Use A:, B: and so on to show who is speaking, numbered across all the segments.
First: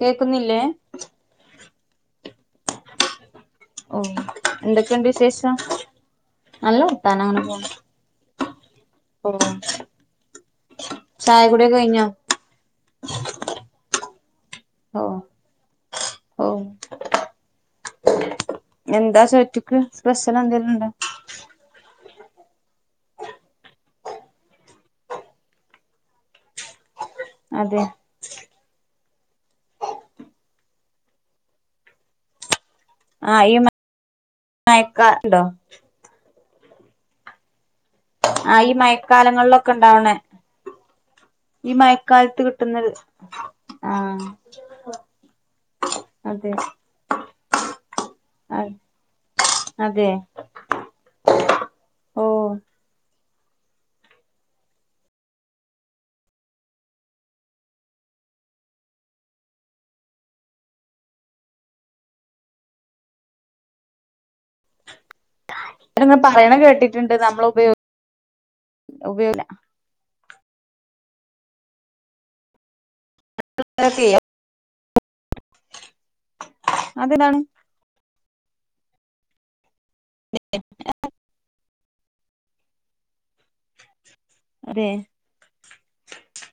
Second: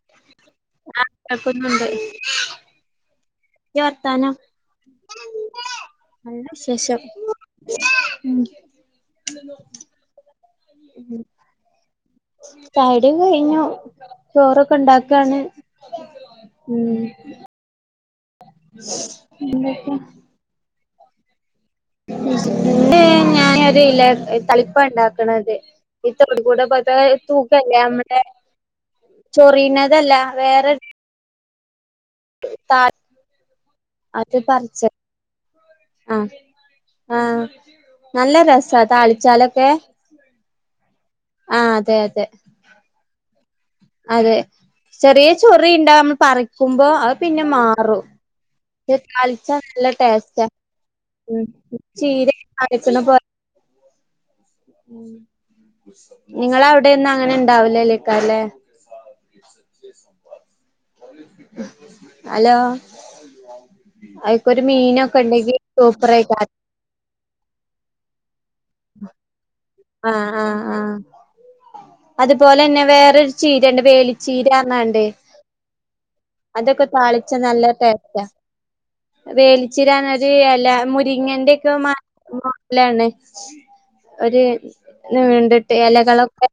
A: കേക്കുന്നില്ലേ
B: ആക്കുന്നുണ്ടായി.
A: ഓ എന്തൊക്കെയുണ്ട് വിശേഷം?
B: നല്ല
A: അല്ലോ
B: വിശേഷം
A: താന
B: ഉം
A: ചായ കുടി ഒകെ കഴിഞ്ഞ?
B: ചായ കുടി ഒകെ കഴിഞ്ഞു, ചോറ് ക്ക
A: ഓ
B: ഉണ്ടാക്കാണ്
A: ഓ
B: ഉ എന്തക്കെ?
A: ചില എന്തങ്കലുംണ്ടണ്ട്
B: ഉ ഞാനല തളിപ്പ ഉണ്ടാക്കണത് ഈ തൊട കൂടെ പോ തൂക്കല്ലേ
A: അതെ
B: നമ്മടെ ചൊറുന്നതല്ല വേറെ
A: ആ ഈ
B: അത് പറിച്ച
A: മയക്കാ ഉണ്ടോ
B: ആഹ ആഹ നല്ല
A: ആ
B: രസ
A: ഈ മയക്കാലങ്ങളിലൊക്കെ
B: താളിച്ചാലൊക്കെ
A: ഉണ്ടാവണേ
B: ആഹ്
A: ഈ
B: അതെ അതെ
A: മഴക്കാലത്ത് കിട്ടുന്നത്. ആഹ്
B: അതെ ചെറിയ ചൊറിിയുണ്ട നമ്മൾ
A: അതെ
B: പറിക്കുമ്പോ, അത് പിന്നെ മാറും.
A: അ
B: ിച്ച നല്ല
A: അതെ
B: ടേസ്റ്റ്
A: ഓ
B: ചീര നിങ്ങ അവിടെൊന്നും അങ്ങനെ ഉണ്ടാവലല്ലേക്കാല്ലെ.. ഹലോ, എനിക്കൊരു മീനൊക്കെ ഉണ്ടെങ്കി
A: ങ്ങനെ പറയണ കേട്ടിട്ടുണ്ട്, നമ്മൾ ഉപയ ഉപയോഗ
B: ആഹ ആഹ് ആഹ അതുപോലെന്നെ വേറ ഒരു ചീരണ്ട്
A: അതൊക്കെ
B: വേലി ചീരന്നണ്ട് അതൊക്കെ താളിച്ച
A: അതെന്താണ്
B: നല്ല ടേസ്റ്റാ. വേലിച്ചിര തന്നെ അല്ല മുരിങ്ങന്റെ ഒക്കെ മാ മലാണ് ഒരു
A: അതെ
B: ഇതിനു വേണ്ടിട്ട് ഇലകളൊക്കെ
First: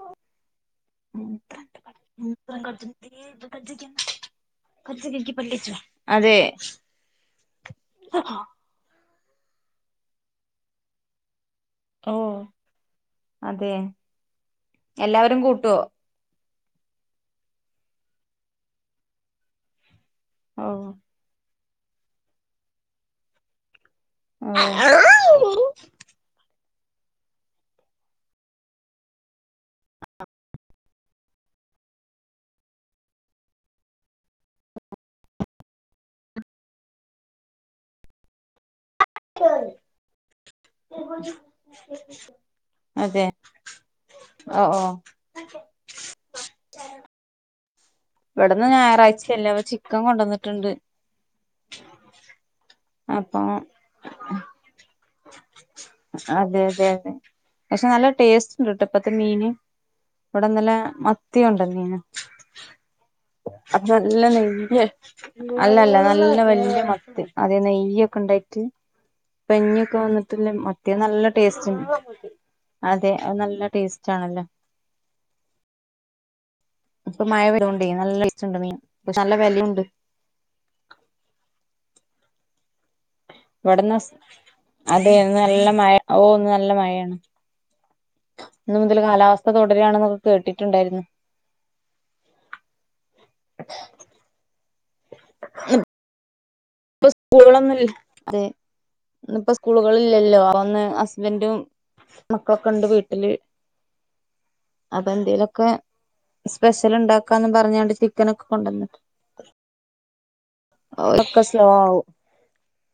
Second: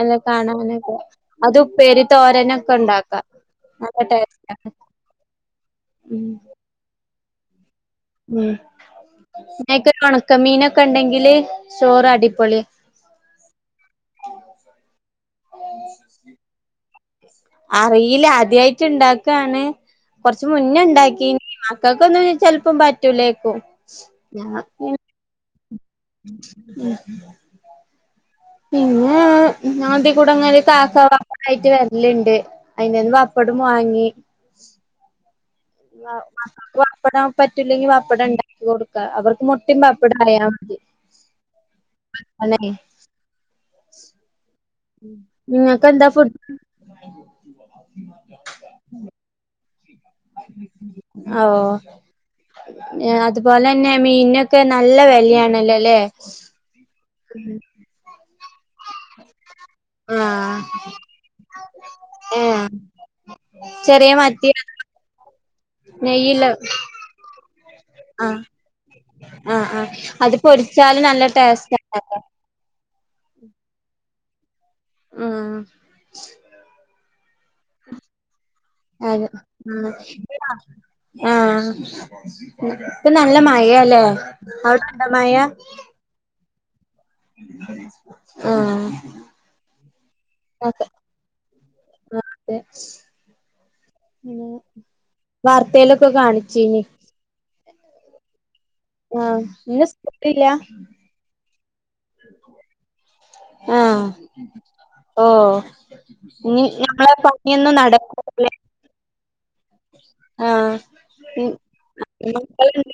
B: ഇല കാണാനൊക്കെ, അത് ഉപ്പേരി തോരനൊക്കെ ഉണ്ടാക്കാം. [unintelligible]
A: ിച്ചു
B: ഉം
A: അതെ..
B: ഉം മക്ക് ഉണക്ക മീനൊക്കെ ഉണ്ടെങ്കില് ചോറ് അടിപൊളി.
A: അതെ എല്ലാവരും കൂട്ടുവോ?
B: [unintelligible] അറിയില്ല ആദ്യായിട്ട് ഉണ്ടാക്കയാണ്, കൊറച്ച മുന്നേ
A: ഓഹ്
B: ഉണ്ടാക്കീ ക്ക ഒന്നും ചിലപ്പം പറ്റൂലേക്കോ.
A: ആ
B: ഉ ഉ പിന്നെ ഞാൻ അതിൽ കൂടെ ഇങ്ങനെ കാക്ക വാക്ക ആയിട്ട് വരലുണ്ട്. അയിന്ന്ത പപ്പടും വാങ്ങി വപ്പടാൻ പറ്റൂില്ലെങ്കിൽ വപ്പടം ഉണ്ട കൊടുക്ക അവർക്ക് മുട്ടി്പ അപ്പട അറിയാ മതി അെ
A: അതെ ഓ ഓ
B: നി കധാപുറത്തി
A: ഇവിടന്ന് ഞായറാഴ്ചയല്ല അവർ ചിക്കൻ കൊണ്ടുവന്നട്ട്
B: ഓ
A: അപ്പൊ
B: അതുപോലെ ന്നെ മീന ഒക്കെ നല്ല വല്യാണല്ലോല്ലേ
A: അതെ അതെ അതെ പക്ഷെ നല്ല ടേസ്റ്റ് ഉണ്ട്ട്ടൊ ഇപ്പത്തെ മീന്
B: ആഹ്
A: ഇവിടെന്നലെ മത്തി കൊ ണ്ടന്നീന്ന്‌
B: ഏഹ്
A: അപ്പൊ
B: ചെറിയ
A: ല്ല
B: മത്തി
A: നേയ്യ് അല്ല അല്ല നല്ല
B: നെയ്യില്ല
A: വല്യ മത്തി അതേ നെയ്യൊക്കെ ഉണ്ടായിട്ട്
B: ആ ആ
A: പെഞ്ഞൊക്കെ വന്നിട്ടില്ല മ ത്തി നല്ല ടേസ്റ്റാ
B: ആണല്ലോ
A: അതെ അത് നല്ല ടേസ്റ്റ് ആണല്ലോ
B: ഉമ്
A: ഇപ്പൊ മഴ വരോ ണ്ട് നല്ല ടേസ്റ്റ്‌ ണ്ട് മീൻ പക്ഷേ
B: അതെ
A: നല്ല വെ ലീ ണ്ട്
B: ആഹ് ആഹ് പ്പ നല്ല
A: ഇവിടന്ന്
B: മഴല്ലേ അവിട് ക് ണ്ടോ
A: അതെ
B: മഴ
A: ഇന്ന് നല്ല മഴ ഓ ന്ന് നല്ല മയാണ് ന്ന്
B: ആഹ്
A: മുതൽ കാലാവസ്ഥ തുടരുകയാണെന്നൊക്കെ കേട്ടിട്ടുണ്ടായിരുന്നു
B: [unintelligible] വാ ർ ത്തെ ലൊക്കെ കാണിചീ നി
A: പ്പൊ സ്കൂളുകളൊന്നുംല്ല അതെ ന്ന്‌
B: ആഹ്
A: പ്പൊ
B: ഇന്ന്
A: സ്കൂളുകളില്ലല്ലോ
B: സ്കൂളില്ല
A: അ അ ന്ന് ഹസ്ബന്റും മക്കൾ ക്കെ ഉണ്ട് വീട്ടില്
B: ആഹ്
A: അപ്പൊ
B: ഓഹ്
A: എന്തേലൊക്കെ
B: ഇനി
A: സ്പെഷ്യൽ
B: നമ്മളെ
A: ഉണ്ടാക്കാന്ന് പറ
B: പണിയൊന്നും
A: ഞാ ണ്ട് ചിക്കനൊ ക്കെ
B: നടക്കൂല
A: കൊണ്ടന്ന്‌
B: ആഹ്
A: [unintelligible]
B: ഉം
A: സ്ലോ ആവു
B: [unintelligible]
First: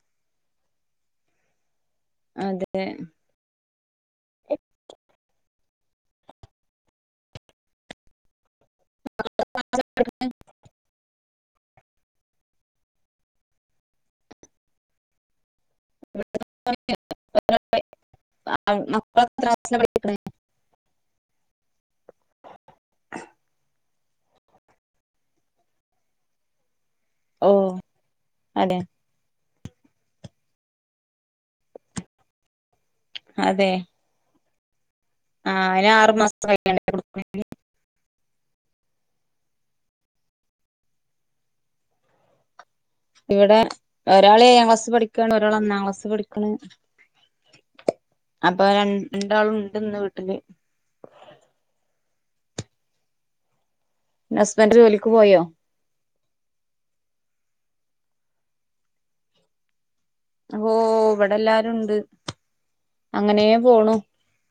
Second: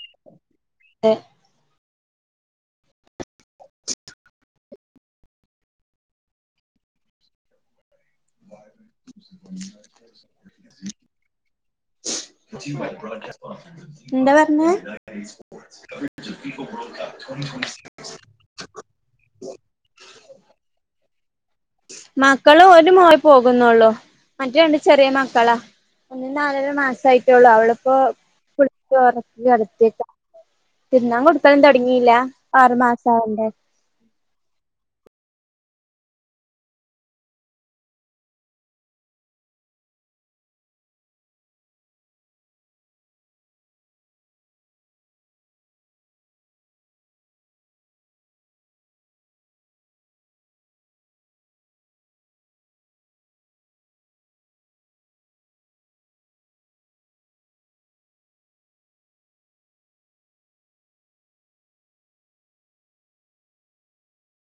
A: അതെ
B: [inaudible] ന്താ പർ ഞ് [inaudible]
A: മക്ല ത്ര ക്‌ളാസില പഠിക്ണ്
B: മക്കള് ഒരു മോൾ പോകുന്നൊ ള്ളു മറ്റേ രണ്ട് ചെറിയ മക്കളാ ഒന്നി നാലൊര മാസായ് ട്ടൊ ള്ളൂ
A: ഓ
B: അ വിളപ്പോ
A: അതെ
B: [unintelligible] [unintelligible] തിന്നാൻ കൊടുക്കലന്നും തുടങ്ങില്ല ആറു മാസ ആവണ്ടെ
A: അതെ ആ അയ്ന് ആറു മാസയ് ട്ടാ [unintelligible] ഇവിടെ ഒരാൾ ഏഴാം ക്ലാസ് പഠിക്കാണ് ഒരാൾ ഒന്നാം ക്ലാസ്സിൽ ൽ പഠിക്കുണു അപ്പൊ രണ്ടാളും ണ്ട്ന്ന് വീട്ടില് ഹസ്ബന്റ് ജോലിക്ക് പോയോ ഓ ഇ വടെല്ലാരുണ്ട് അങ്ങനേ പോണു